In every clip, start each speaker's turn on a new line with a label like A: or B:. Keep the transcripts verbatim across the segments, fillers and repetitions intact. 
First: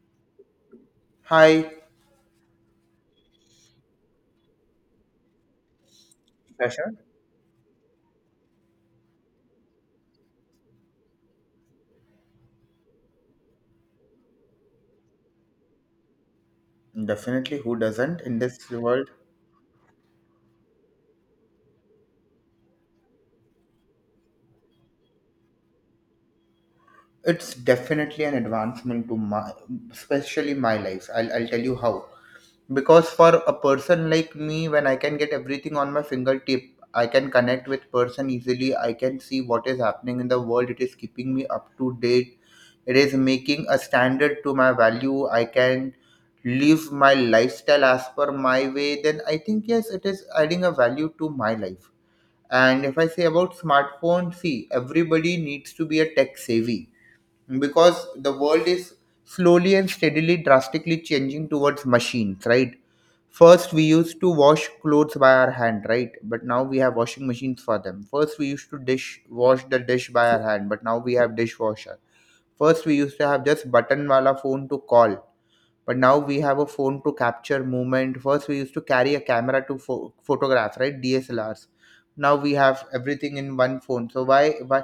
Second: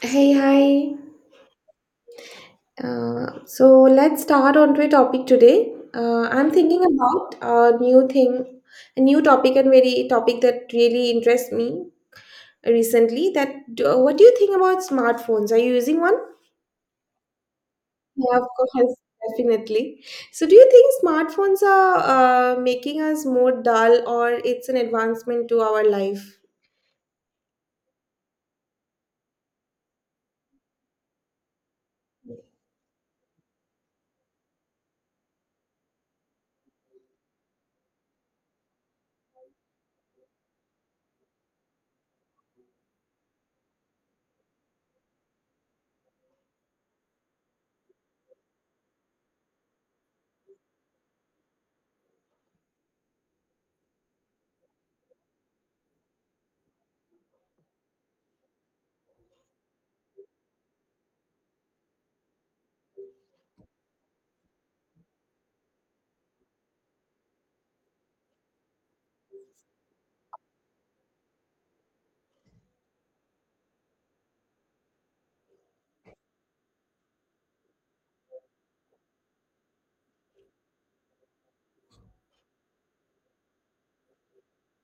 A: Hey, hi.
B: Hi,
A: Uh, so let's start on to a topic today. Uh, I'm thinking
B: Sasha.
A: about a new thing, a new topic, and very topic that really interests me recently. That uh, What do you think about smartphones? Are you using one?
B: Definitely, who doesn't
A: Yeah,
B: in
A: of
B: this
A: course,
B: world?
A: definitely. So, do you think smartphones are uh, making us more dull, or it's an advancement to our life?
B: It's definitely an advancement to my, especially my life. I'll, I'll tell you how. Because for a person like me, when I can get everything on my fingertip, I can connect with person easily. I can see what is happening in the world. It is keeping me up to date. It is making a standard to my value. I can live my lifestyle as per my way. Then I think yes, it is adding a value to my life. And if I say about smartphone, see, everybody needs to be a tech savvy because the world is slowly and steadily drastically changing towards machines, right? First, we used to wash clothes by our hand, right? But now we have washing machines for them. First, we used to dish wash the dish by our hand, but now we have dishwasher. First, we used to have just button wala phone to call, but now we have a phone to capture movement. First we used to carry a camera to pho- photograph, right? DSLRs. Now we have everything in one phone. So why why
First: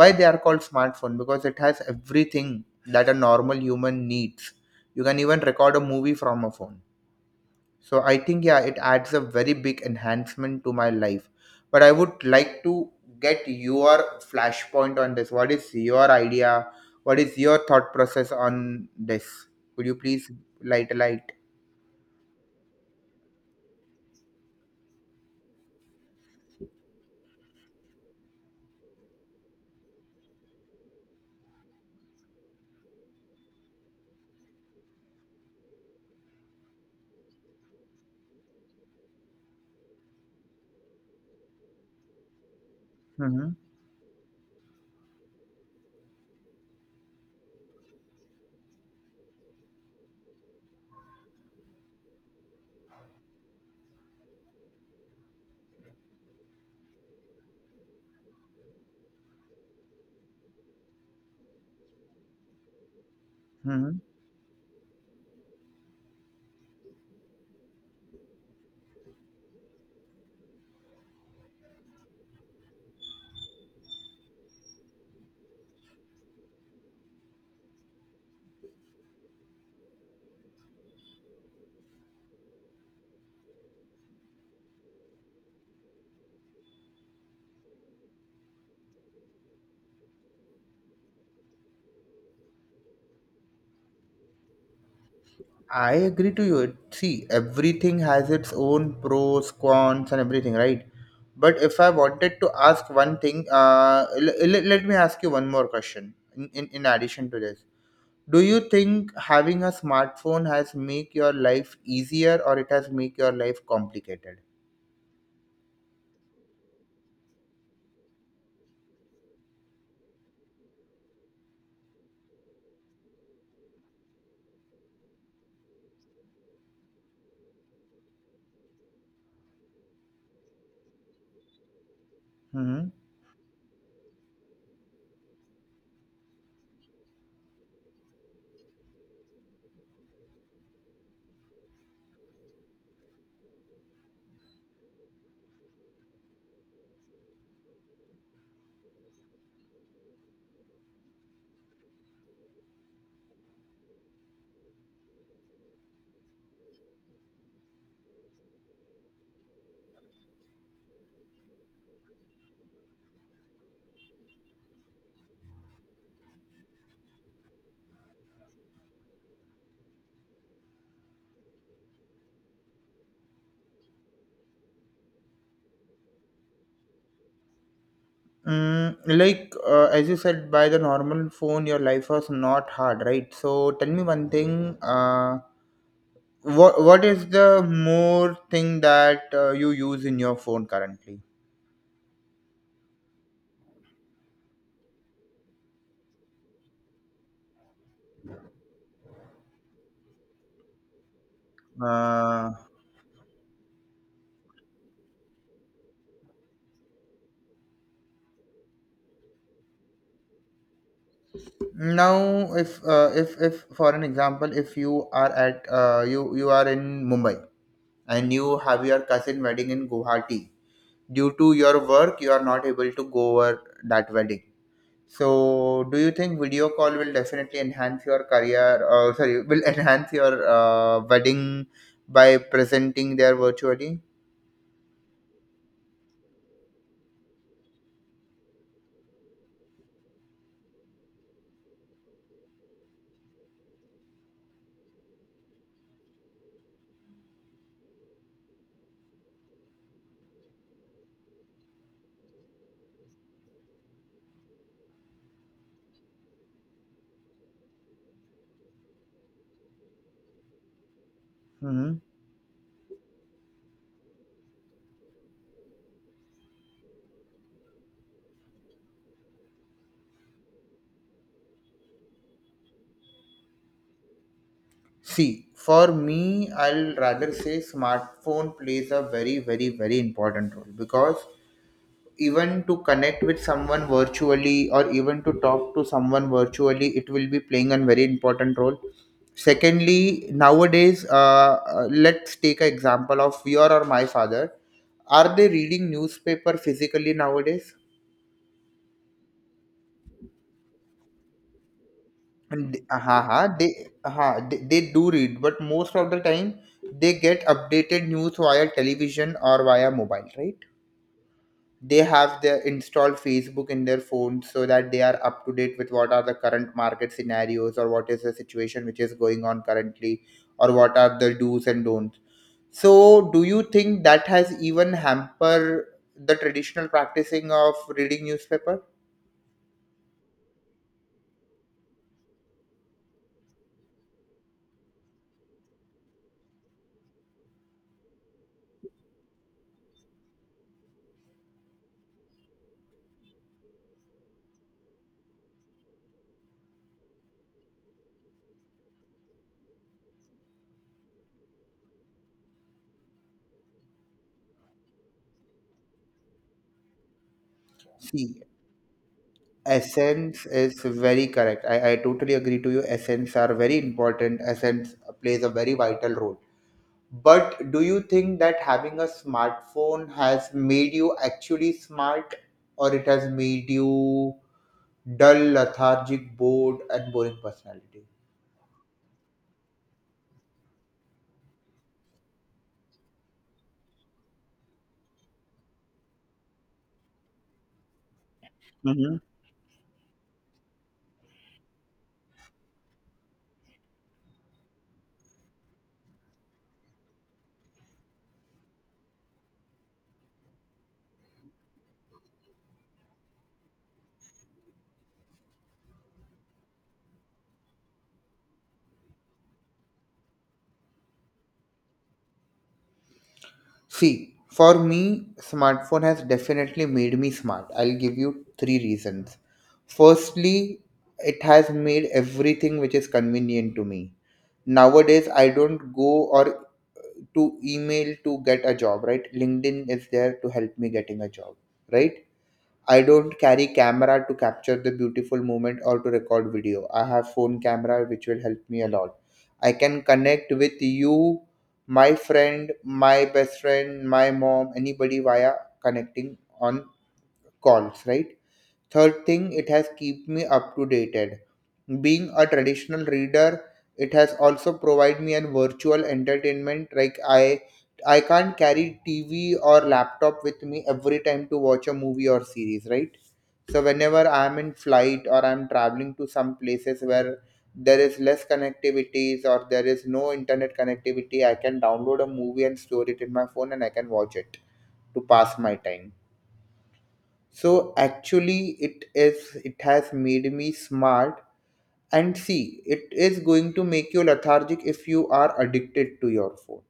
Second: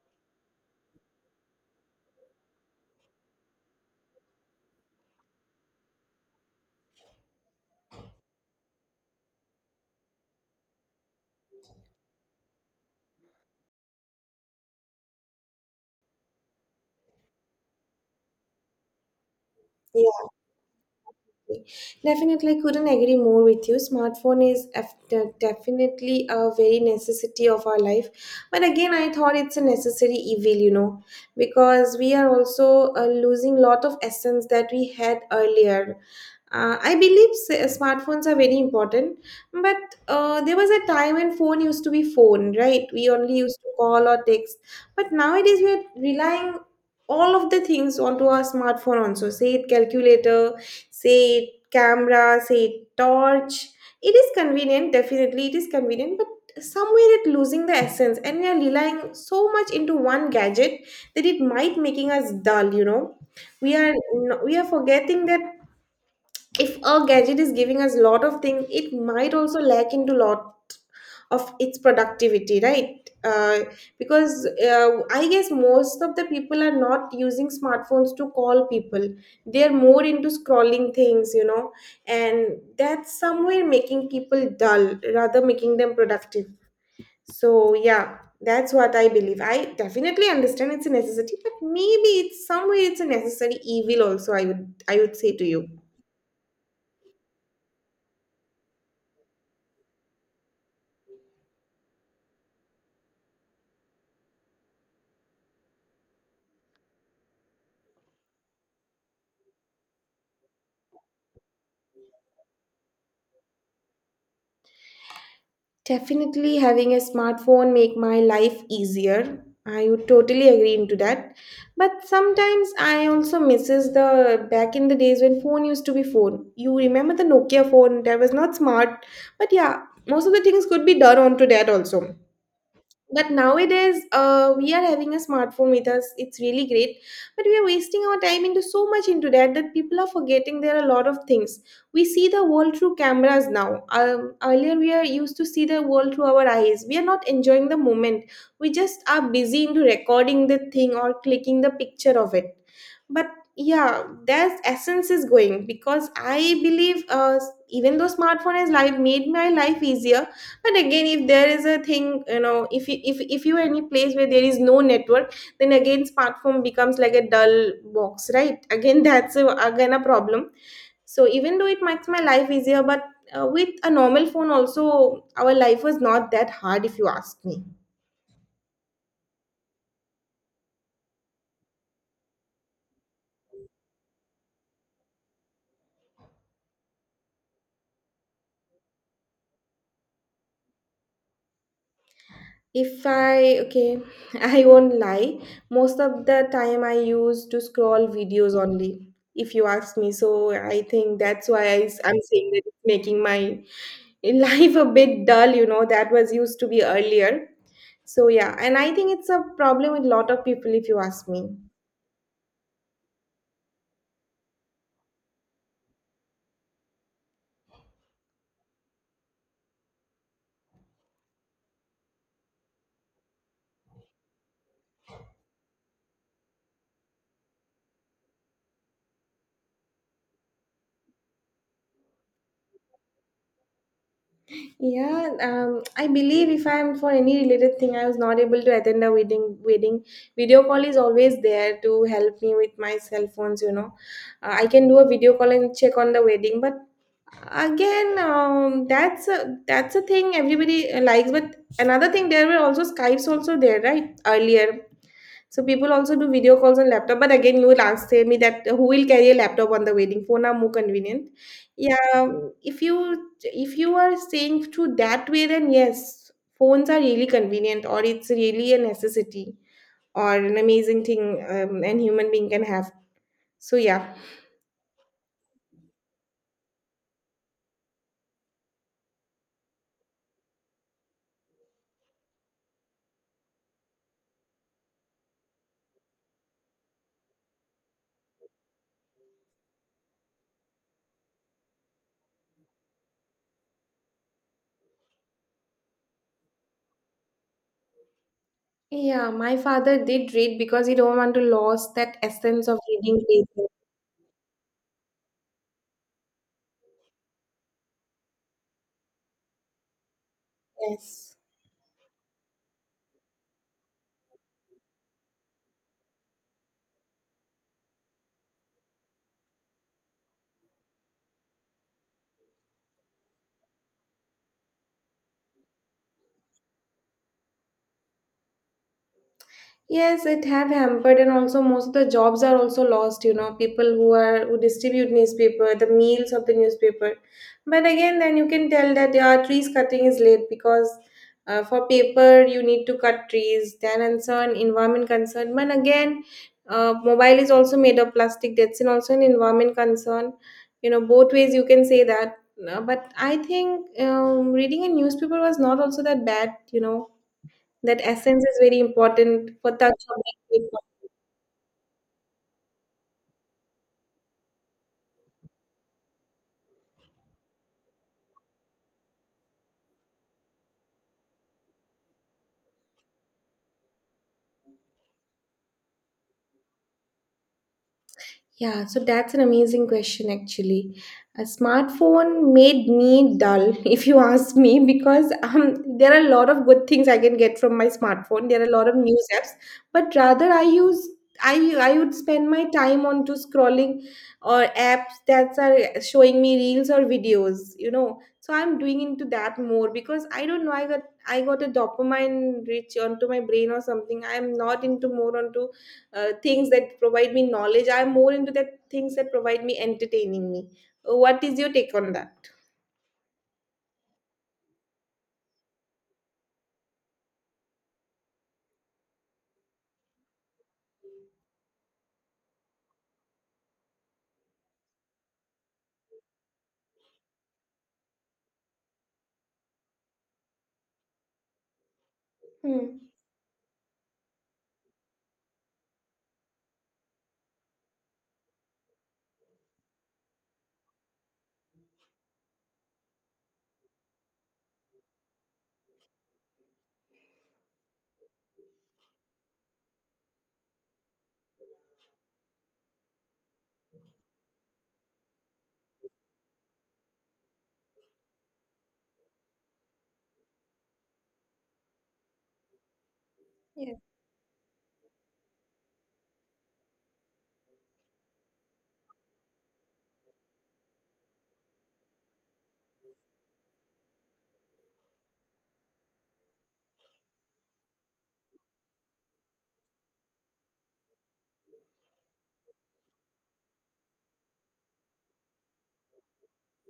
B: why they are called smartphone? Because it has everything that a normal human needs. You can even record a movie from a phone. So I think yeah, it adds a very big enhancement to my life. But I would like to get your flashpoint on this. What is your idea? What is your thought process on this? Could you please light a light?
A: Definitely, I couldn't agree more with you. Smartphone is af- de- definitely a very necessity of our life, but again, I thought it's a necessary evil, you know, because we are also uh, losing lot of essence that we had earlier. uh, I believe s- uh, smartphones are very important, but uh, there was a time when phone used to be phone, right? We only
B: Hmm.
A: used to call or text, but nowadays we are relying all of the things onto our smartphone also. Say it calculator, say it camera, say it torch. It is convenient, definitely it is convenient, but somewhere it losing the essence, and we are relying so much into one gadget that it might making us dull. You know, we are
B: Hmm.
A: we are forgetting that if a gadget is giving us a lot of things, it might also lack into lot of its productivity, right? uh, because uh, I guess most of the people are not using smartphones to call people. They're more into scrolling things, you know, and that's somewhere making people dull rather making them productive. So yeah, that's what I believe. I definitely understand it's a necessity, but maybe it's somewhere it's a necessary evil also, i would i would say to you.
B: I agree to you. It- See, everything has its own pros, cons, and everything, right? But if I wanted to ask one thing, uh, l- l- let me ask you one more question in, in, in addition to this. Do you think having a smartphone has make your life easier or it has make your life complicated?
A: Definitely having a smartphone make my life easier. I would totally agree into that. But sometimes I also misses the back in the days when phone used to be phone. You remember the Nokia phone that was not smart, but yeah, most of the things could be done onto that also.
B: Hmm.
A: But nowadays uh, we are having a smartphone with us, it's really great, but we are wasting our time into so much into that, that people are forgetting there are a lot of things. We see the world through cameras now. Um, earlier we are used to see the world through our eyes. We are not enjoying the moment, we just are busy into recording the thing or clicking the picture of it. But yeah, that essence is going because I believe, uh, even though smartphone has life made my life easier, but again, if there is a thing, you know, if you if, if you are in a place where there is no network, then again smartphone becomes like a dull box, right? Again that's a, again a problem. So even though it makes my life easier, but uh, with a normal phone also, our life was not that hard if you ask me.
B: Mm, like uh, as you said, by the normal phone, your life was not hard, right? So tell me one thing. Uh, what what is the more thing that uh, you use in your phone currently?
A: If I, okay, I won't lie, most of the time I use to scroll videos only, if you ask me. So I think that's why I am saying
B: Uh,
A: that it's making my life a bit dull, you know, that was used to be earlier. So yeah, and I think it's a problem with lot of people, if you ask me.
B: now, if uh, if if for an example, if you are at uh, you you are in Mumbai and you have your cousin wedding in Guwahati, due to your work you are not able to go over that wedding. So do you think video call will definitely enhance your career, uh, sorry, will enhance your uh, wedding by presenting there virtually?
A: Yeah, um, I believe if I'm for any related thing, I was not able to attend a wedding. Wedding video call is always there to help me with my cell phones. You know, uh, I can do a video call and check on the wedding. But again, um, that's a that's a thing everybody likes. But another thing, there were also Skypes also there, right? Earlier, so people also do video calls on laptop, but again, you will ask say me that uh, who will carry a laptop on the wedding? Phone are more convenient.
B: Hmm.
A: Yeah, if you if you are saying through that way, then yes, phones are really convenient, or it's really a necessity or an amazing thing um, an human being can have. So yeah,
B: See, for me, I'll rather say smartphone plays a very very very important role, because even to connect with someone virtually or even to talk to someone virtually it will be playing a very important role. Secondly, nowadays, uh, uh, let's take an example of your or my father. Are they reading newspaper physically nowadays?
A: yeah. My father did read because he don't want to lose that essence
B: And
A: of reading
B: uh,
A: paper.
B: they, uh, they they do read, but most of the time they get updated news via television or via mobile, right?
A: Yes.
B: They have their installed Facebook in their phone so that they are up to date with what are the current market scenarios or what is the situation which is going on currently, or what are the do's and don'ts. So do you think that has even hamper the traditional practicing of reading newspaper?
A: Yes, it have hampered, and also most of the jobs are also lost. You know, people who are who distribute newspaper, the meals of the newspaper. But again, then you can tell that yeah, trees cutting is late because uh, for paper you need to cut trees. Then concern environment concern. But again, uh, mobile is also made of plastic. That's an also an environment concern. You know, both ways you can say that. Uh, but I think um, reading a newspaper was not also that bad. You know that essence
B: See,
A: is very important for touch of
B: essence
A: that.
B: is very correct. I, I totally agree to you, essence are very important, essence plays a very vital role. But do you think that having a smartphone has made you actually smart, or it has made you dull, lethargic, bored, and boring personality?
A: Yeah, so that's an amazing question actually. A smartphone made me dull, if you ask me, because um, there are a lot of good things I can get from my smartphone. There are a lot of
B: Hmm.
A: news apps, but rather I use, I I would spend my time on to scrolling or apps that are showing me reels or videos, you know. So I'm doing into that more because I don't know, I got I got a dopamine rich onto my brain or something. I'm not into more onto uh, things that provide me knowledge. I'm more into the things that provide me entertaining me. Uh, What is your take on that?
B: See, for me, smartphone has definitely made me smart. I'll give you three reasons. Firstly, it has made everything which is convenient to me. Nowadays, I don't go or to email to get a job, right? LinkedIn is there to help me getting a job, right?
A: Hmm.
B: I don't carry camera to capture the beautiful moment or to record video. I have phone camera which will help me a lot. I can connect with you, my friend, my best friend, my mom, anybody via connecting on calls, right? Third thing, it has kept me up to dated. Being a traditional reader, it has also provided me a virtual entertainment. Like I, I can't carry T V or laptop with me every time to watch a movie or series, right? So
A: Yeah.
B: whenever I am in flight or I am traveling to some places where there is less connectivities or there is no internet connectivity, I can download a movie and store it in my phone, and I can watch it to pass my time. So actually it is, it has made me smart. And see, it is going to make you lethargic if you are addicted to your phone,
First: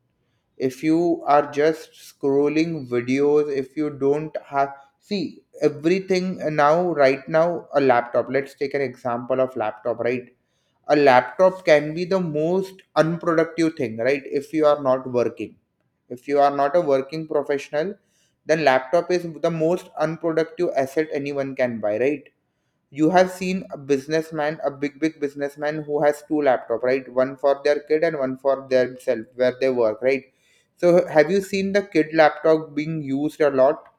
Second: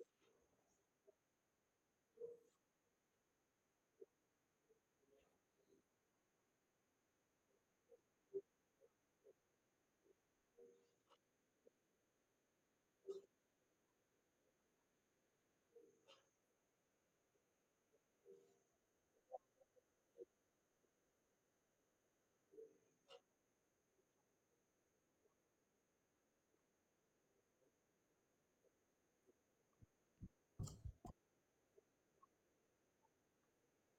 B: if you are just scrolling videos, if you don't have. See, everything now, right now a laptop, let's take an example of laptop, right? A laptop can be the most unproductive thing, right? If you are not working, if you are not a working professional, then laptop is the most unproductive asset anyone can buy, right? You have seen a businessman, a big big businessman who has two laptop, right? One for their kid and one for themselves where they work, right? So have you seen the kid laptop being used a lot?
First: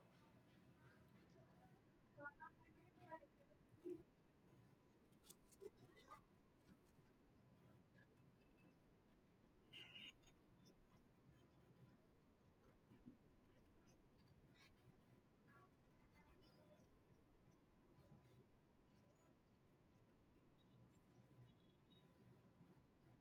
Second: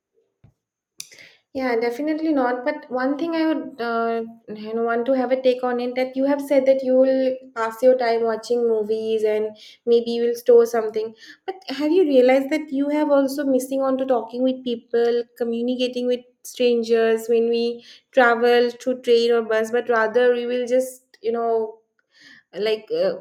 A: Yeah, definitely not. But one thing I would, uh, you know, want to have a take on it that you have said that you will pass your time watching movies and maybe you will store something. But have you realized that you have also missing on to talking with people, communicating with strangers when we travel through train or bus, but rather we will just, you know, like uh,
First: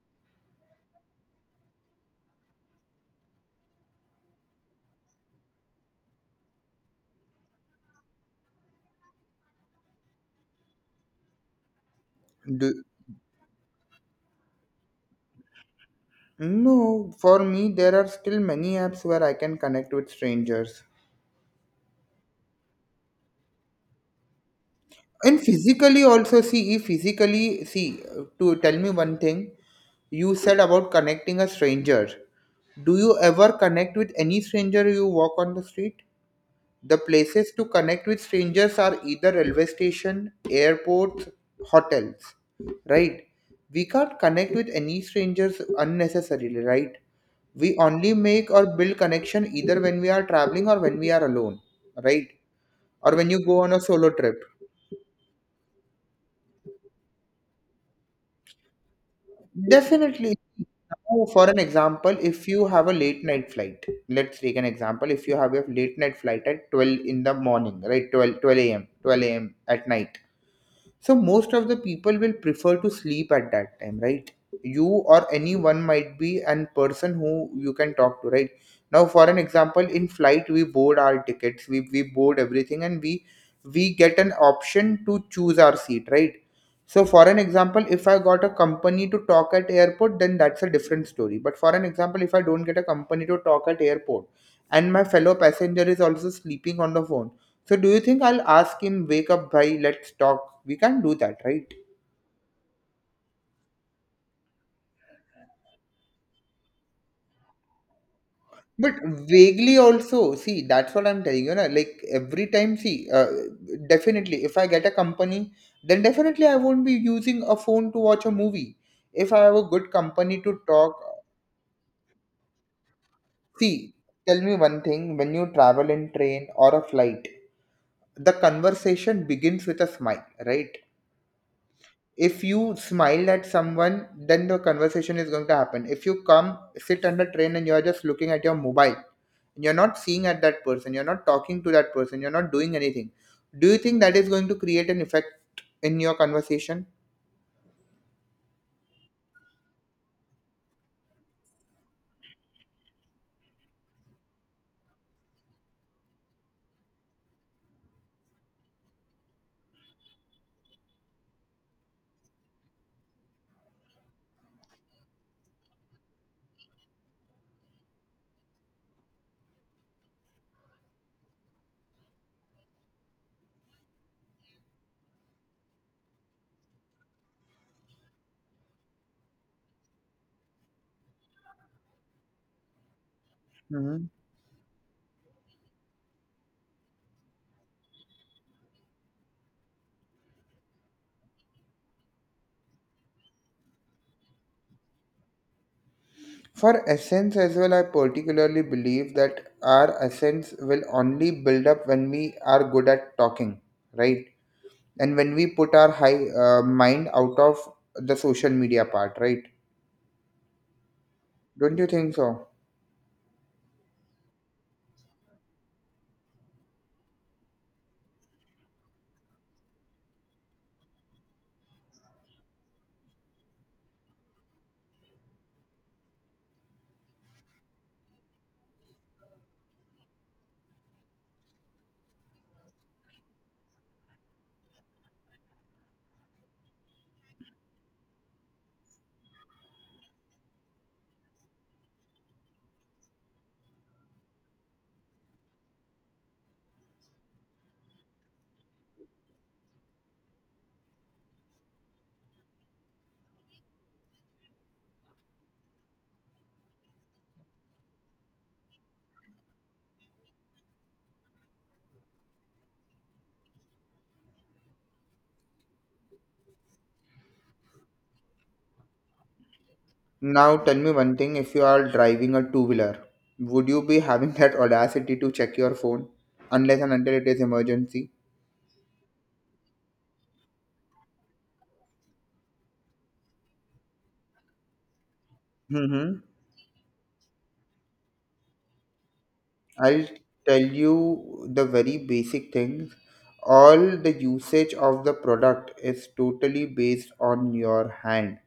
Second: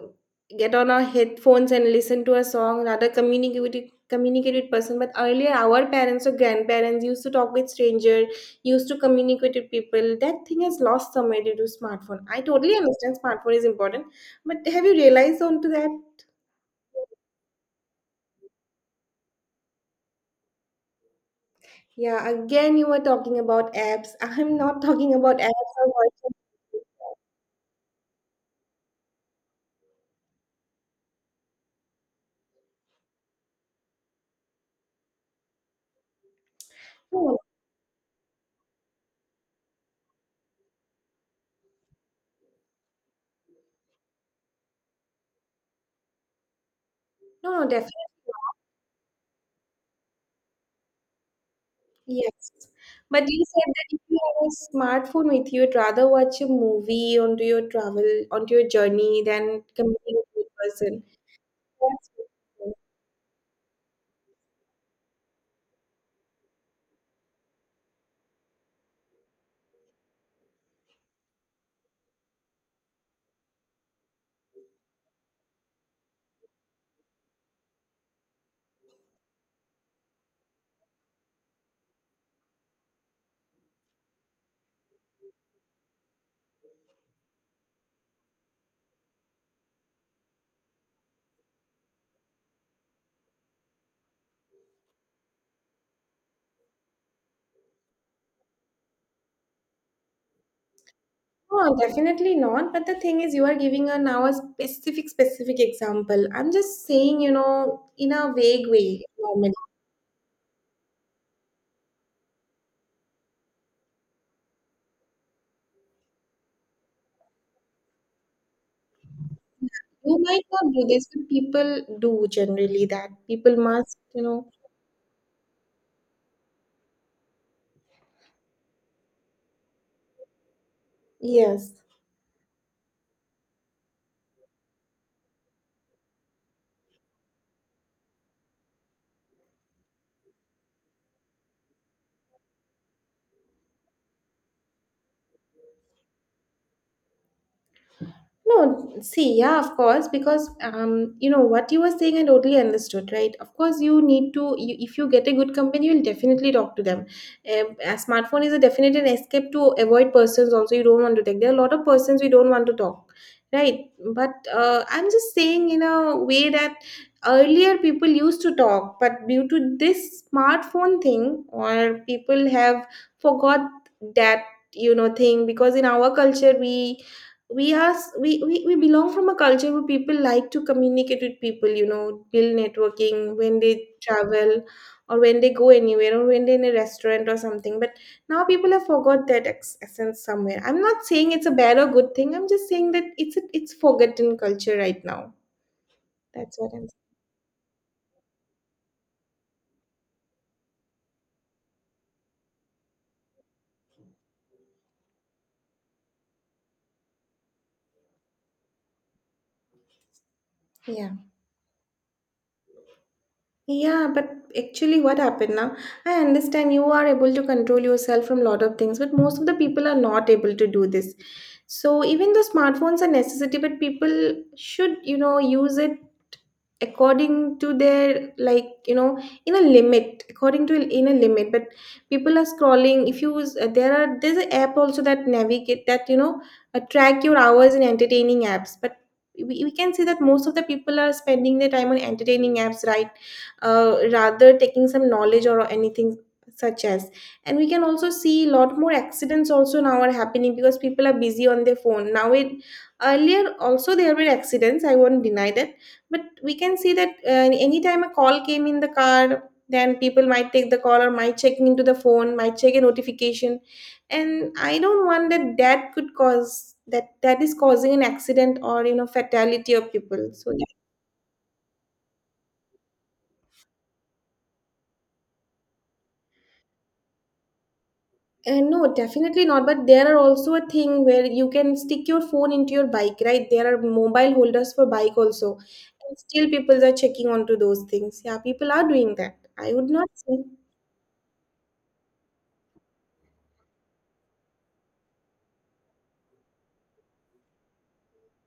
A: get on our headphones and listen to a song rather communicate with it, communicate with person. But earlier our parents or grandparents used to talk with stranger, used to communicate with people. That thing has lost somewhere due to smartphone. I totally
B: do,
A: understand smartphone is important, but have you realized onto that?
B: no, for me there are still many apps where I can connect with strangers.
A: Yeah, again you were talking about apps. I'm not talking about
B: And
A: apps or
B: physically
A: virtual.
B: also, see, if physically, see, to tell me one thing, you said about connecting a stranger. Do you ever connect with any stranger you walk on the street? The
A: no
B: places to connect with strangers are either railway station, airports, hotels, right? We can't connect with any strangers unnecessarily, right?
A: no no,
B: We
A: definitely
B: only make or build connection either when we are traveling or when we are alone, right?
A: Yes.
B: Or
A: But
B: when
A: you
B: you go
A: said
B: on a
A: that if
B: solo
A: you
B: trip.
A: have a smartphone with you, you'd rather watch a movie onto your travel, onto your journey than commuting
B: Definitely.
A: with a person.
B: Now, for an
A: That's,
B: example, if you have a late night flight, let's take an example. If you have a late night flight at twelve in the morning, right? Twelve, twelve a m, twelve a m at night. So most of the people will prefer to sleep at that time, right? You or anyone might be an person who you can talk to, right? Now, for an example, in flight we board our tickets, we, we board everything, and we we get an option to choose our seat, right? So, for an example, if I got a company to talk at airport, then that's a different story. But for an example, if I don't get a company to talk at airport, and my fellow passenger is also sleeping on the phone, so do you think I'll ask him, wake up, bhai, let's talk? We can't do that, right?
A: no, definitely not. But the thing is, you are giving a now a specific, specific example. I'm just saying, you know, in a vague
B: But
A: way, normally.
B: vaguely also, see, that's what I'm telling you, na. Like every time, see, uh, definitely, if I get a company, then definitely I won't be using a phone to watch a movie. If I have a good
A: You
B: company
A: might
B: to
A: not do
B: talk,
A: this, but people do generally that. People
B: see,
A: must, you
B: tell
A: know.
B: me one thing, when you travel in train or a flight, the conversation begins with a smile, right?
A: Yes.
B: If you smile at someone, then the conversation is going to happen. If you come sit on the train and you're just looking at your mobile, you're not seeing at that person, you're not talking to that person, you're not doing anything. Do you think that is going to create an effect in your conversation?
A: No, see, yeah, of course, because um, you know what you were saying, I totally understood, right? Of course, you need to. You, if you get a good company, you'll definitely talk to them. Um, a smartphone is a definite an escape to avoid persons. Also, you don't want to take. There are a lot of persons we don't want to talk, right? But uh, I'm just saying in a way that earlier people used to talk, but due to this smartphone thing, or people have forgot that you know thing because in our culture we we are s- we, we we belong from a culture where people like to communicate with people, you know, build networking when they
B: Hmm.
A: travel or when they go anywhere or when they're in a restaurant or something. But now people have forgot that ex- essence somewhere. I'm not saying it's a bad or good thing. I'm just saying that it's a, it's forgotten culture right now. That's what
B: For
A: I'm
B: essence as well, I particularly believe that our essence will only build up when we are good at talking, right? And when we put our high uh, mind out of the social media part, right?
A: saying. Yeah.
B: Don't you think so?
A: Yeah, but actually, what happened now? I understand you are able to control yourself from lot of things, but most of the people are not able to do this. So even though smartphones are necessity, but people should, you know, use it according to their like, you know, in a limit, according to in a limit. But people are scrolling. If you use uh, there are there's an app also that navigate that, you know, uh, track your hours in entertaining apps. But we, we can see that most of the people are spending their time on entertaining apps, right? Uh, rather taking some knowledge or anything such as. And we can also see a lot more accidents also now are happening because people are busy on their phone now. It earlier also there were accidents, I won't deny that. But we can see that uh, anytime a call came in the car, then people might take the call or might check into the phone, might check a notification. And I don't want that, that could cause that that is causing an accident or, you know, fatality of people. So
B: Now tell me one thing, if you are driving a two-wheeler, would you be having that audacity to check your phone unless and until it is emergency?
A: and no, definitely not. But there are also a thing where you can stick your phone into your bike, right? There are mobile holders for bike also. And
B: Mm-hmm.
A: still people are checking onto those things. Yeah, people are doing that. I would not
B: I'll
A: say.
B: tell you the very basic things. All the usage of the product is totally based on your hand.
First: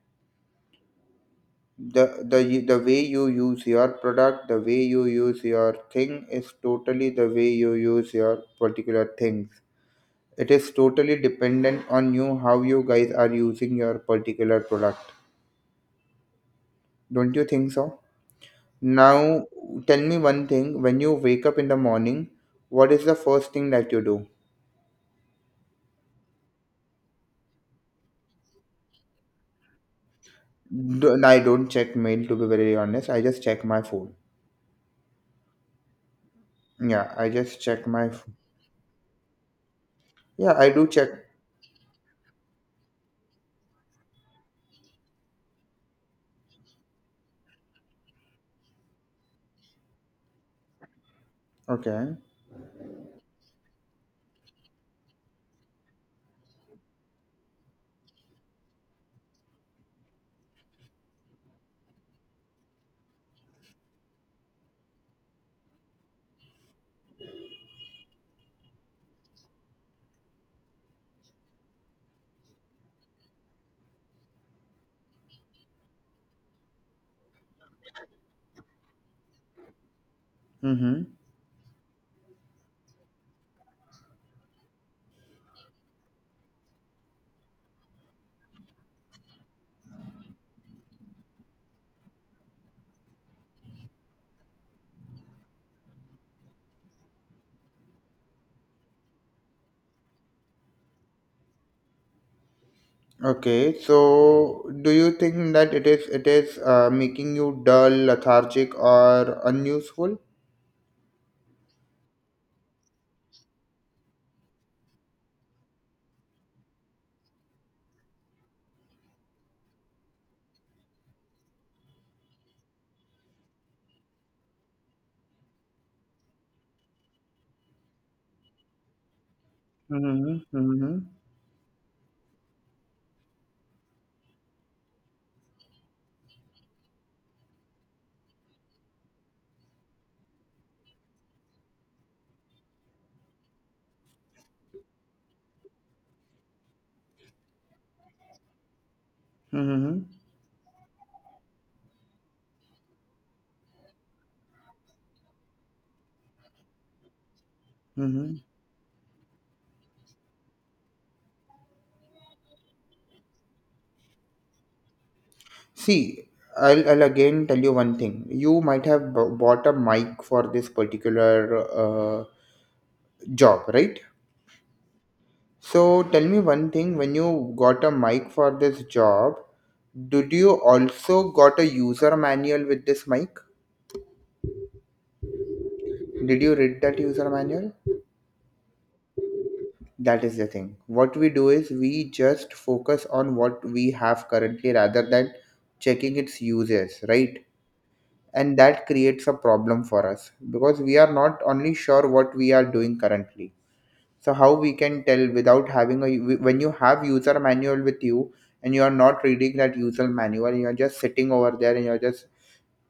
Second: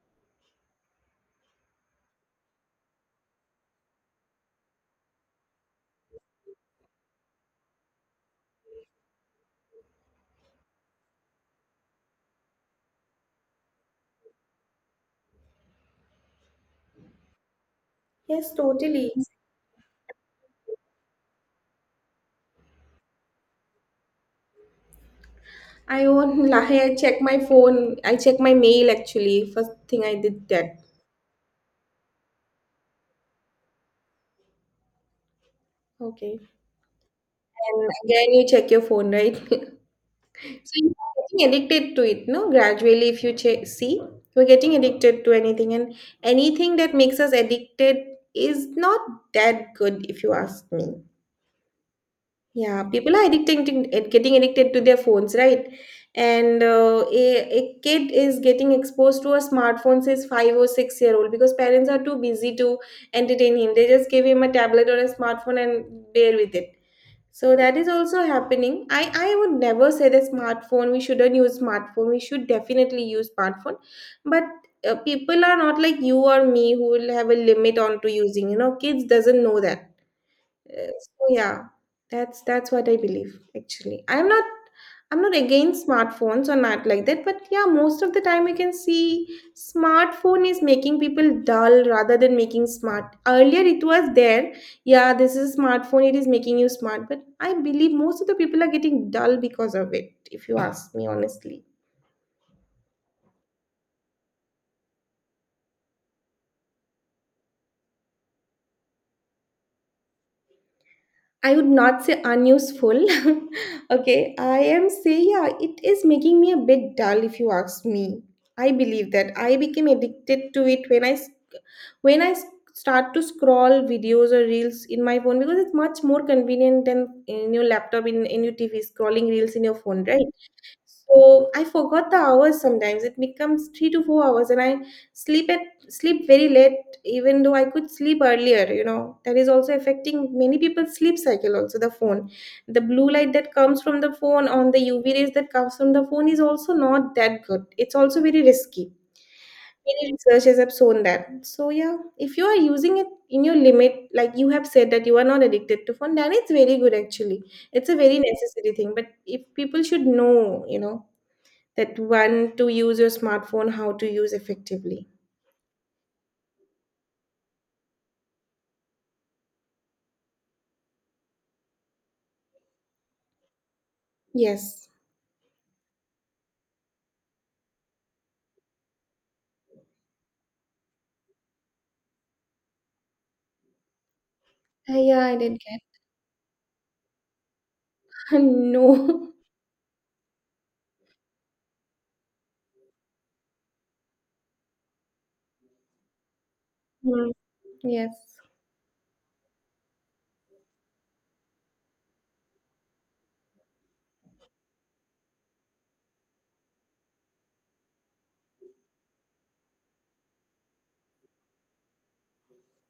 B: The, the the way you use your product, the way you use your thing is totally the way you use your particular things. It is totally dependent on you how you guys are using your particular product. Don't you think so?
A: Yes, totally.
B: Now, tell me one thing. When you wake up in the morning, what is the first thing that you do?
A: I won't lie. I check my phone. I check my mail actually. First thing I did that.
B: Do, I don't check mail to be very honest. I just check my phone.
A: Okay.
B: Yeah, I just check
A: And
B: my. Ph-.
A: again, you check your phone, right?
B: Yeah, I
A: So
B: do
A: you're
B: check.
A: getting addicted to it, no? Gradually, if you ch- see, we're getting addicted to anything, and anything that makes us addicted is not that good, if you ask me.
B: Okay.
A: Yeah, people are addicting to, at- getting addicted to their phones, right? And uh, a, a kid is getting exposed to a smartphone since five or six year old because parents are too busy to entertain him. They just give him a tablet or a smartphone and bear with it. So that is also happening. I, I would never say that smartphone, we shouldn't use smartphone. We should definitely use smartphone. But uh, people are not like you or me who will have a limit on to using. You know, kids doesn't know that uh,
B: Mm-hmm.
A: so yeah, that's that's what I believe actually. I'm not I'm not against smartphones or not like that, but yeah, most of the time we can see smartphone is making people dull rather than making smart. Earlier it was there, yeah, this is a smartphone, it is making you smart, but I believe most of the people are getting dull because of it, if you ask me honestly.
B: Okay. So, do you think that it is it is uh, making you dull, lethargic, or unuseful?
A: I would not say unuseful. Okay, I am say yeah, it is making me a bit dull if you ask me. I believe that I became addicted to it when I s- when I s- start to scroll videos or reels in my phone because it's much more convenient than in your laptop in, in your T V scrolling reels in your phone, right?
B: Mm-hmm. Mm-hmm.
A: So I forgot the hours sometimes. It becomes three to four hours, and I sleep at sleep very late, even though I could sleep earlier. You know that is also affecting many people's sleep cycle. Also, the phone, the blue light that comes from the phone on the U V rays that comes from the phone is also not that good. It's also very risky.
B: Mm-hmm.
A: Many researchers have shown that. So yeah, if you are using it in your limit, like you have said that you are not addicted to phone, then it's very good actually. It's a very
B: Mm-hmm.
A: necessary thing, but if people should know, you know, that when to use your smartphone, how to use effectively.
B: See, I'll, I'll again tell you one thing. You might have b- bought a mic for this particular uh, job, right?
A: Yes.
B: So tell me one thing. When you got a mic for this job, did you also got a user manual with this mic?
A: Uh, yeah, I did get.
B: Did you read that user manual?
A: No.
B: That is the thing. What we do is we just focus on what we have currently rather than checking its uses,
A: Mm,
B: right?
A: yes.
B: And that creates a problem for us, because we are not only sure what we are doing currently, so how we can tell without having a when you have user manual with you, and you are not reading that user manual, you are just sitting over there, and you are just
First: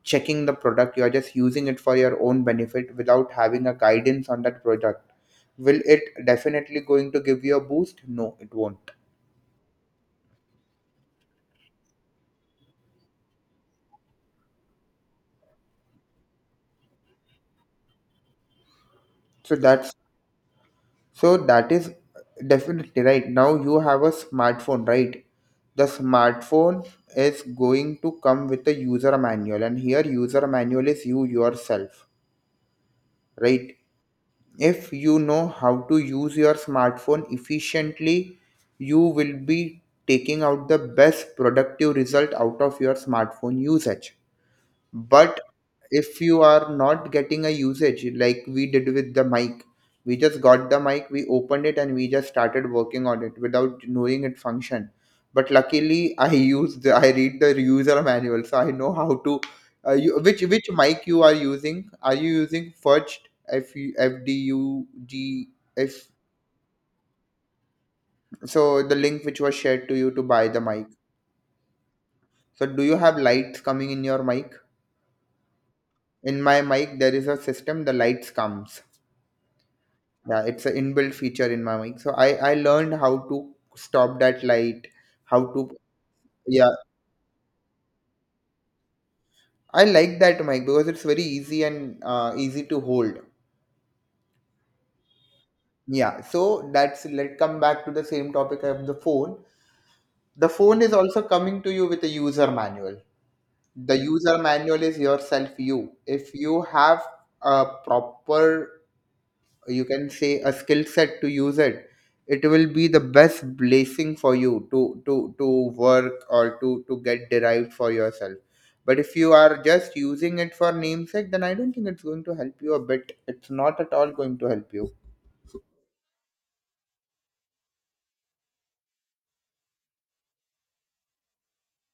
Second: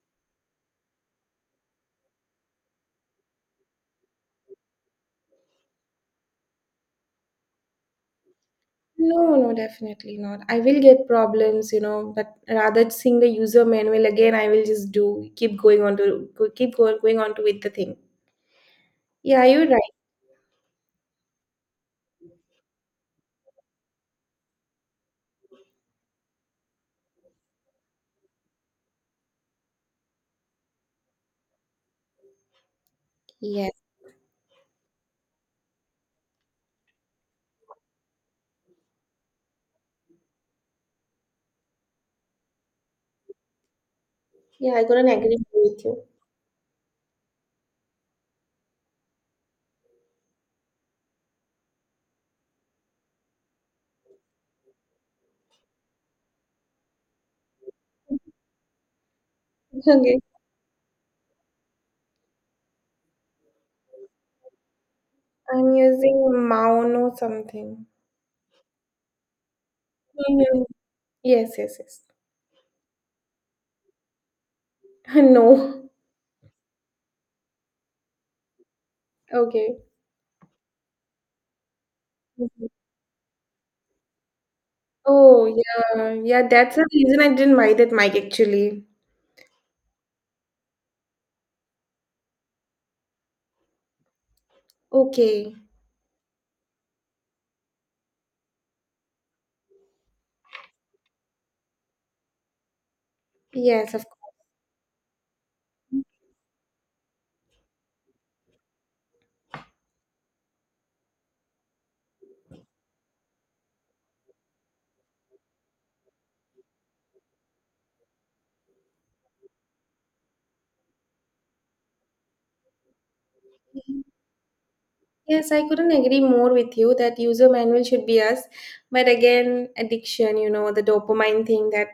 B: checking the product, you are just using it for your own benefit without having a guidance on that product. Will it definitely going to give you a boost? No, it won't.
A: No, no, definitely not. I will get problems, you know, but rather seeing the user manual again, I will just do keep going on to go- keep go- going on to with the thing. Yeah,
B: so
A: you're right.
B: that's So that is definitely right. Now you have a smartphone, right? The smartphone is going to come with a user manual, and here user manual is you yourself,
A: Yes.
B: right? If you know how to use your smartphone efficiently, you will be taking out the best productive result out of your smartphone usage.
A: Yeah, I couldn't agree
B: But
A: more with you.
B: if you are not getting a usage like we did with the mic, we just got the mic, we opened it, and we just started working on it without knowing it function. But luckily, I use the I read the user manual, so I know how to. Uh,
A: Okay.
B: you, which which mic you are using? Are you using Fudged F U F D U G
A: I'm
B: F?
A: using Maono something.
B: So the link which was shared to you to buy the
A: Mhm.
B: mic.
A: Yes, yes, yes.
B: So do you have lights coming in your mic?
A: No.
B: In my mic, there is a system. The lights comes.
A: Okay.
B: Yeah, it's an inbuilt feature in my mic, so i i
A: Mhm.
B: learned how to stop that light. How
A: Oh,
B: to
A: yeah. Yeah, that's
B: Yeah,
A: the reason I didn't buy that mic actually.
B: I like that mic because it's very easy and uh, easy to hold.
A: Okay.
B: Yeah, so that's let us come back to the same topic of the phone. The phone is also coming to you with a user manual.
A: Yes,
B: The
A: of
B: user
A: course.
B: manual is yourself. You If you have a proper, you can say, a skill set to use it, it will be the best blessing for you to to to work or to to get derived for yourself. But if you are just using it for namesake, then I don't think it's going to help you a bit. It's not at all going to help you.
A: Yes, I couldn't agree more with you that user manual should be us. But again, addiction, you know, the dopamine thing that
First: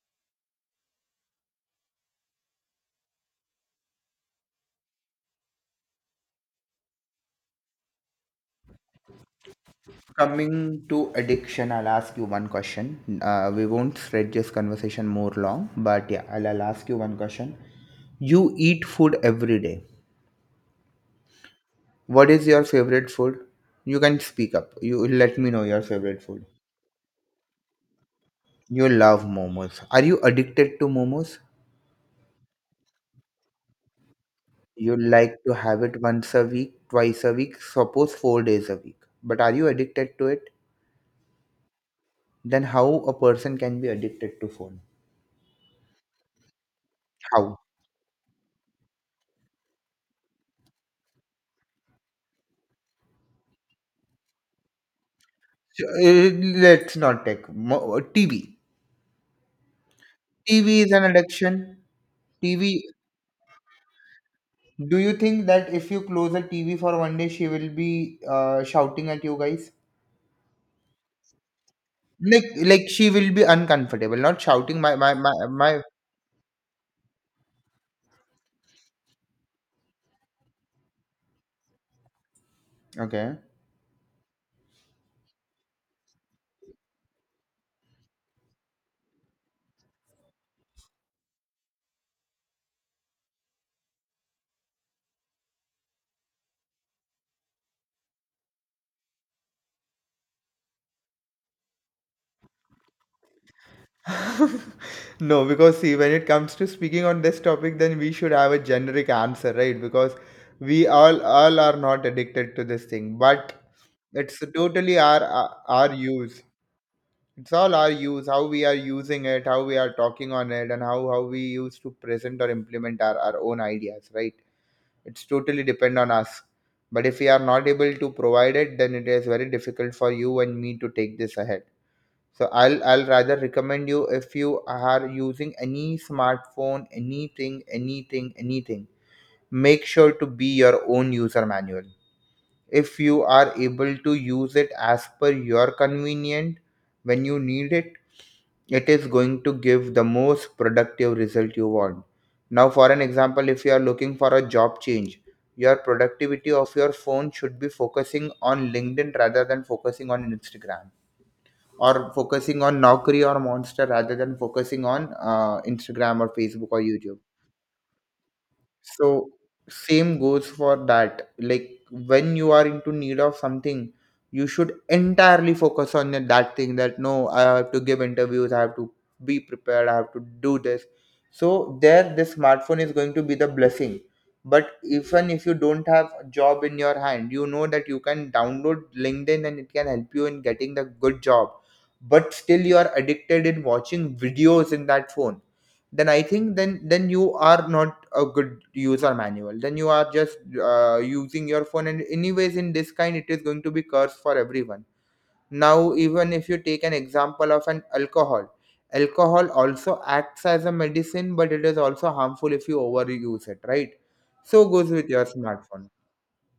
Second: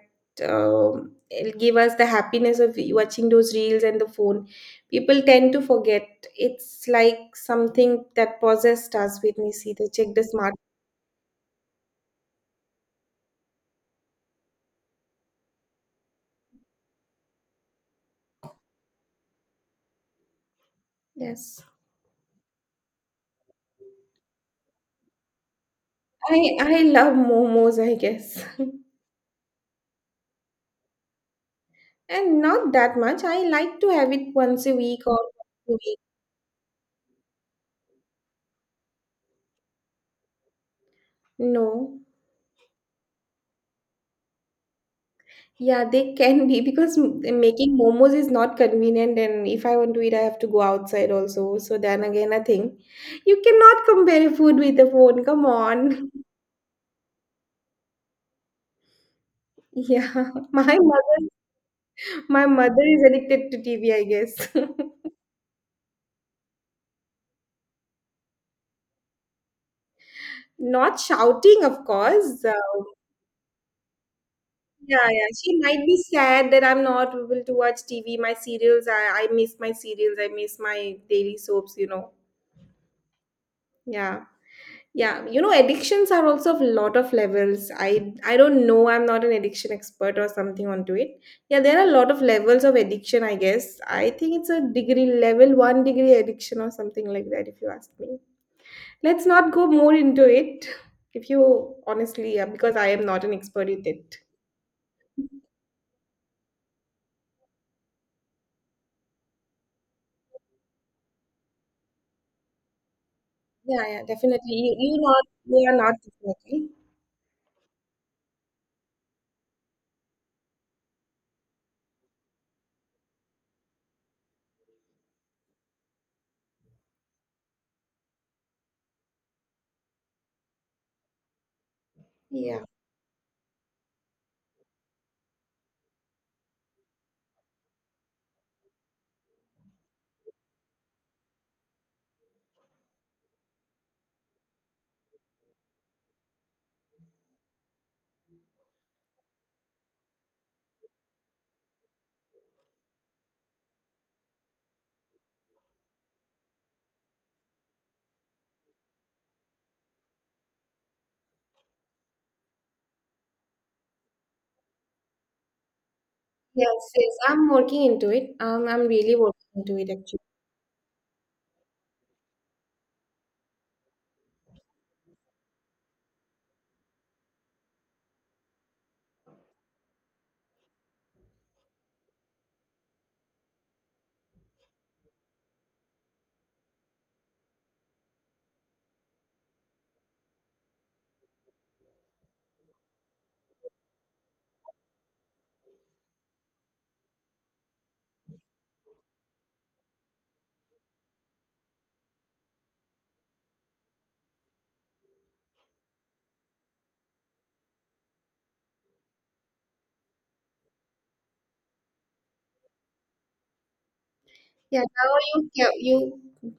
A: um, it'll give us the happiness of watching those reels and the phone. People tend to forget. It's like something that possessed us when we see they check the smart.
B: Coming to addiction, I'll ask you one question. Uh, we won't stretch this conversation more long, but yeah, I'll, I'll ask you one question. You eat food every day.
A: Yes.
B: What is your favorite food? You can speak up. You let me know your favorite food.
A: I I love momos, I guess.
B: You love momos. Are you addicted to momos?
A: And not that much. I like to have it once a
B: You
A: week or
B: like to
A: twice a
B: have
A: week.
B: it once a week, twice a week, suppose four days a week. But are you addicted to it?
A: No.
B: Then how a person can be addicted to phone?
A: Yeah, they can be because m-
B: How?
A: making momos is not convenient, and if I want to eat, I have to go outside also. So then again, I think you cannot compare food with a phone. Come
B: So,
A: on.
B: uh, let's not take mo- uh, T V.
A: Yeah, my
B: T V is an
A: mother,
B: addiction.
A: my mother
B: T V.
A: is addicted to T V, I guess.
B: Do you think that if you close a T V for one day, she will be uh, shouting at you guys?
A: Not shouting, of course.
B: Like,
A: Uh,
B: like she will be uncomfortable, not shouting. My,
A: Yeah,
B: my,
A: yeah.
B: my,
A: She
B: my.
A: might be sad that I'm not able to watch T V, my serials. I, I miss my serials. I miss my daily soaps, you know.
B: Okay.
A: Yeah. Yeah. You know, addictions are also of a lot of levels. I I don't know. I'm not an addiction expert or something onto it. Yeah, there are a lot of levels of addiction, I guess. I think it's a degree level, one degree addiction or something like that, if you ask me. Let's not go more into it, if you honestly, yeah, because I am not an expert in it.
B: No, because see, when it comes to speaking on this topic, then we should have a generic answer, right? Because we all all are not addicted to this thing, but
A: Yeah, yeah,
B: it's
A: definitely. You,
B: totally
A: you
B: our
A: not,
B: our
A: you are
B: our
A: not
B: use.
A: definitely.
B: It's all our use, how we are using it, how we are talking on it, and how how we use to present or implement our our own ideas, right? It's totally depend on us. But if we are not able to provide it, then it is very difficult for you and me to take this ahead. So
A: Yeah.
B: I'll I'll rather recommend you, if you are using any smartphone, anything, anything, anything, make sure to be your own user manual. If you are able to use it as per your convenient, when you need it, it is going to give the most productive result you want. Now, for an example, if you are looking for a job change, your productivity of your phone should be focusing on LinkedIn rather than focusing on Instagram, or focusing on Naukri or Monster rather than focusing on uh, Instagram or Facebook or
A: Yes, yes.
B: YouTube.
A: I'm working into it. Um, I'm really
B: So
A: working into it
B: same
A: actually.
B: goes for that. Like when you are into need of something, you should entirely focus on that that thing, that no, I have to give interviews, I have to be prepared, I have to do this. So there the smartphone is going to be the blessing. But even if you don't have a job in your hand, you know that you can download LinkedIn and it can help you in getting the good job. But still you are addicted in watching videos in that phone, then I think, then then you are not a good user manual. Then you are just uh, using your phone, and anyways in this kind it is going to be curse for everyone. Now even if you take an example of an alcohol, alcohol also acts as a medicine, but it is also harmful if you overuse it, right? So
A: Yeah.
B: goes with
A: Now
B: your
A: you ca-
B: smartphone.
A: you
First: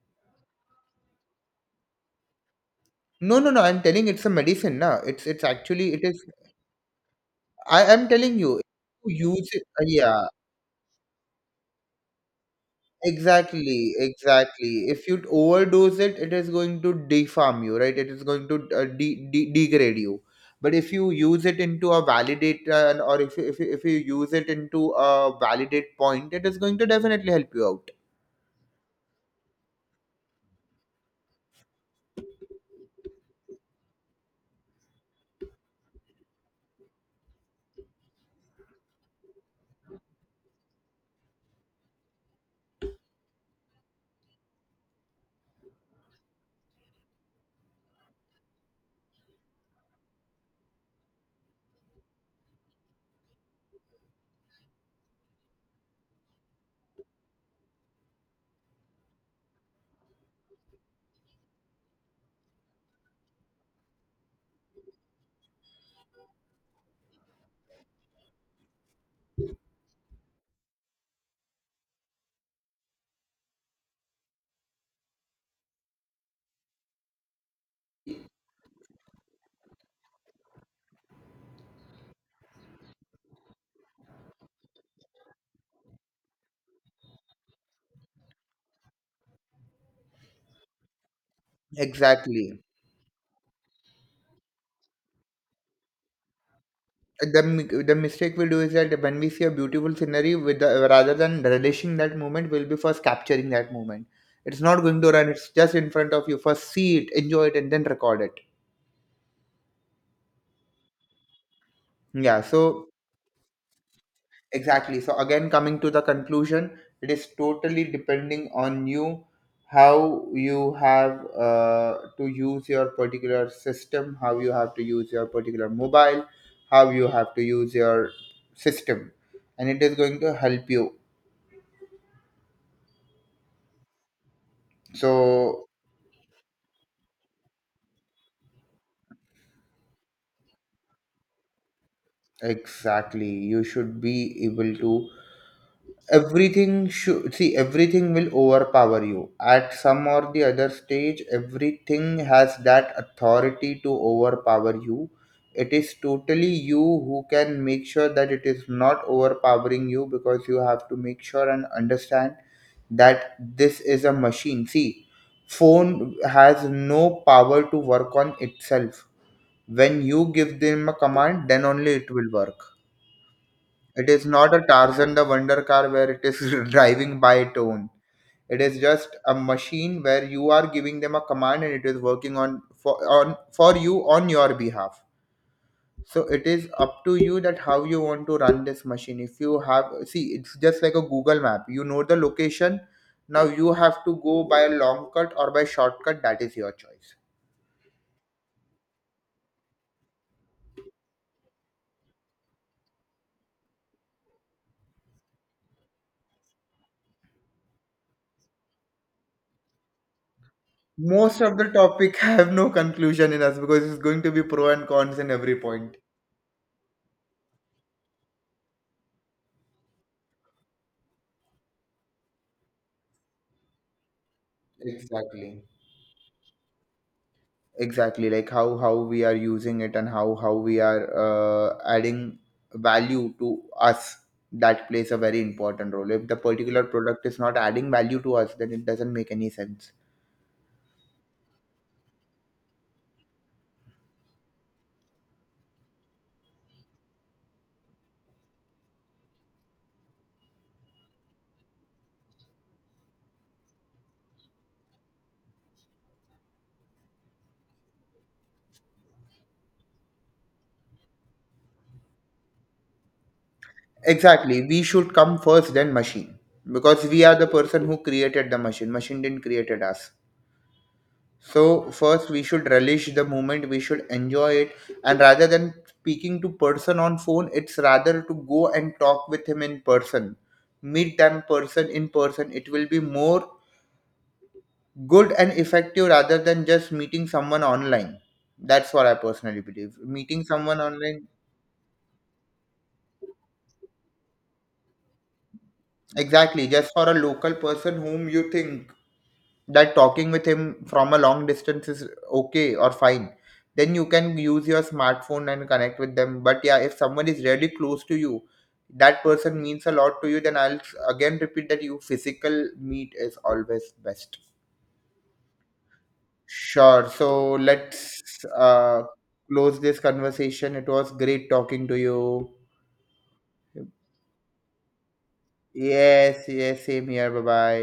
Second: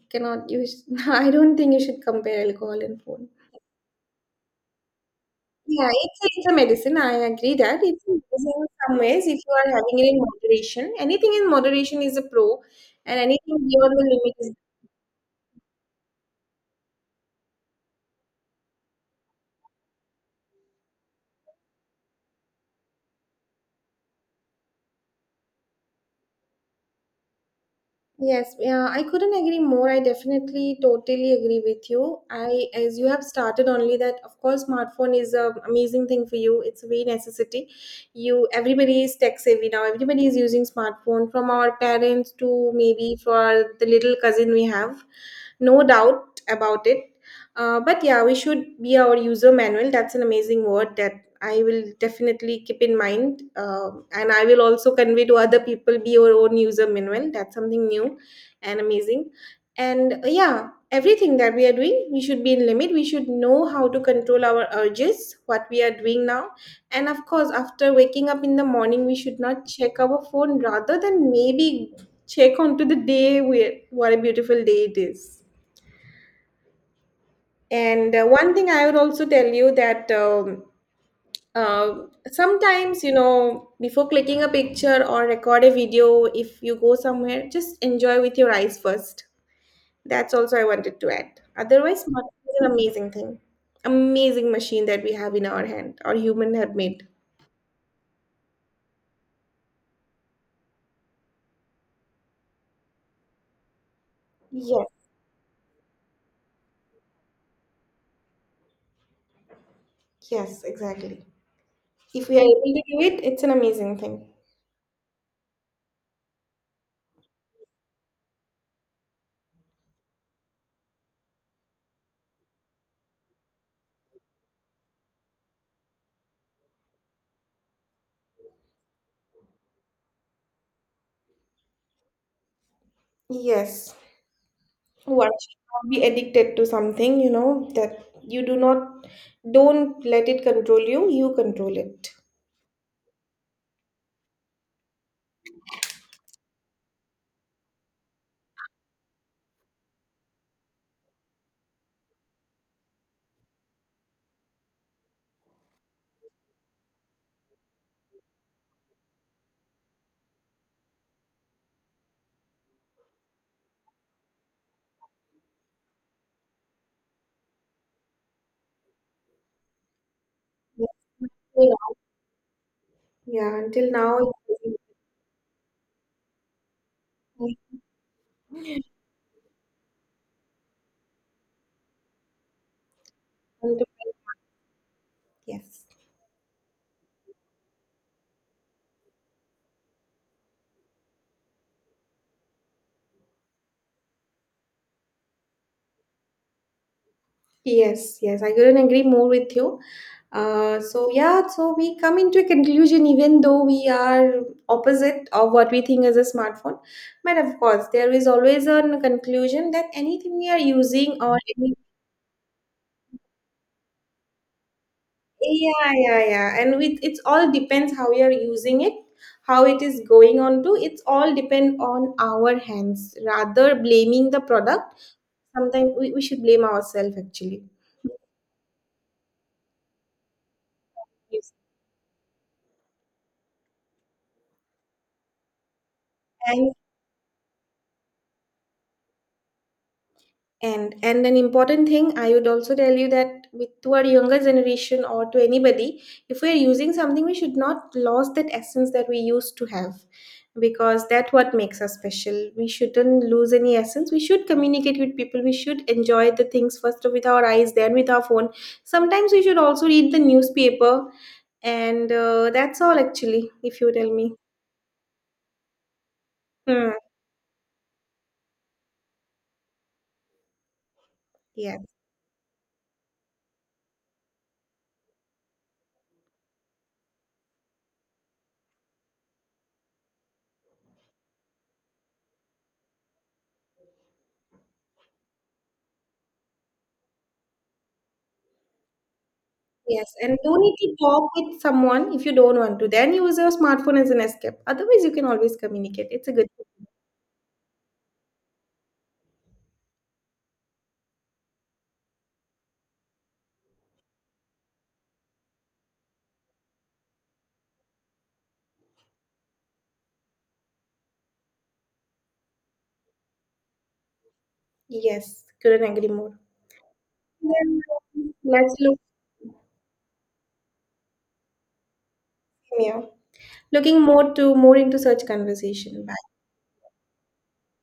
A: cannot use. I don't think you should compare alcohol and phone.
B: No, no, no, I'm telling it's a medicine, na, it's it's
A: Yeah,
B: actually it
A: it's
B: is.
A: a, it's a medicine. I agree that
B: I am
A: it's a
B: telling
A: medicine
B: you,
A: in some ways.
B: you
A: If
B: use
A: you
B: it,
A: are
B: uh,
A: having it in
B: yeah.
A: moderation, anything in moderation is a pro, and anything beyond
B: Exactly,
A: the limit is
B: exactly. If you overdose it, it is going to deform you, right? It is going to uh, de- de- degrade you. But if you use it into a validator, or if you, if you, if you use it into a validate point, it is going to definitely help you out.
A: yes, yeah, I couldn't agree more. I definitely totally agree with you. I, as you have started only that, of course, smartphone is a amazing thing for you. It's a very necessity. You, everybody is tech savvy now. Everybody is using smartphone from our parents to maybe for the little cousin we have. No doubt about it. Uh, but yeah, we should be our user manual. That's an amazing word that I will definitely keep in mind, um, and I will also convey to other people be your own user manual. That's something new and amazing. And uh, yeah, everything that we are doing, we should be in limit. We should know how to control our urges, what we are doing now, and of course, after waking up in the morning, we should not check our phone. Rather than maybe check onto the day where what a beautiful day it is. And uh, one thing I would also tell you that. Um, uh, sometimes you know before clicking a picture or record a video if you go somewhere just enjoy with your eyes first, that's also I wanted to add. Otherwise smartphone is
B: Exactly.
A: an amazing thing, amazing machine that we have in our hand or human have made.
B: The, mi- the mistake we do is that when we see a beautiful scenery, with the, rather than relishing that moment, we'll be first capturing that moment. It's not
A: Yes,
B: going to run. It's just in front of you. First see it, enjoy it, and then record it.
A: yes, exactly. If we
B: Yeah.
A: are able to
B: So
A: do it, it's an amazing thing.
B: exactly. So again, coming to the conclusion, it is totally depending on you, how you have uh, to use your particular system, how you have to use your particular mobile, how you have to use your system, and it is going to help you.
A: Yes, one should
B: So
A: not be addicted to something, you know, that you do not, don't let it control you, you control it.
B: exactly, you should be able to everything should see, everything will overpower you at some or the other stage. Everything has that authority to overpower you. It is totally you who can make sure that it is not overpowering you, because you have to make sure and understand that this is a machine. See, phone has no power to work on itself. When you give them a command, then only
A: Yeah.
B: it will work.
A: Yeah, until
B: It
A: now,
B: is
A: it
B: not a Tarzan the Wonder Car where it is driving by its own. It is just a machine where you are giving them a command, and it is working on for on for you on your behalf.
A: yes.
B: So it is up to you that how you want to run this machine. If you have, see, it's just like a Google map. You know the location. Now you have to go by a long cut or by shortcut. That is your choice.
A: Yes, yes, I couldn't agree more with you. Uh, so yeah, so we come into a conclusion, even though we are opposite of what we think is a smartphone. But of course, there is always a conclusion that anything we are using or
B: Most of the
A: any,
B: topic have no conclusion in us because it's going to be pro and cons in every
A: yeah,
B: point.
A: yeah, yeah, and with it's all depends how we are using it, how it is going on to. It's all depend on our hands rather blaming the product.
B: Exactly.
A: Sometimes we, we should blame ourselves actually.
B: Exactly, like how how we are using it, and how how we are
A: Yes.
B: uh, adding value to us, that plays a very important role. If the
A: And
B: particular product is not adding value to us, then it doesn't make any sense.
A: and and an important thing, I would also tell you that with to our younger generation or to anybody, if we're using something, we should not lose that essence that we used to have, because that what makes us special. We shouldn't lose any essence. We should communicate with people. We should enjoy the things first with our eyes, then with our phone. Sometimes we should also read the newspaper, and uh, that's all actually. If you tell me,
B: Exactly, we should come first, then machine,
A: hmm.
B: because we are the person who created the machine. Machine didn't created us.
A: Yeah.
B: So first we should relish the moment, we should enjoy it, and rather than speaking to person on phone, it's rather to go and talk with him in person. Meet them person in person. It will be more good and effective rather than just meeting someone online. That's what I personally believe.
A: Yes, and
B: Meeting
A: no need
B: someone
A: to
B: online,
A: talk with someone if you don't want to. Then use your smartphone as an escape. Otherwise, you can always communicate. It's a good
B: exactly,
A: thing.
B: just for a local person whom you think that talking with him from a long distance is okay or fine, then you can use your smartphone and connect with them. But yeah, if someone is really close to you, that person means a lot to you, then i'll s- again repeat that you physical meet is always best.
A: Yes, couldn't agree more.
B: Sure, so
A: Then um,
B: let's
A: let's look
B: uh, close this conversation. It was great talking to you.
A: yeah. Looking more to more into such conversation.
B: Yes, yes, same here. Bye bye.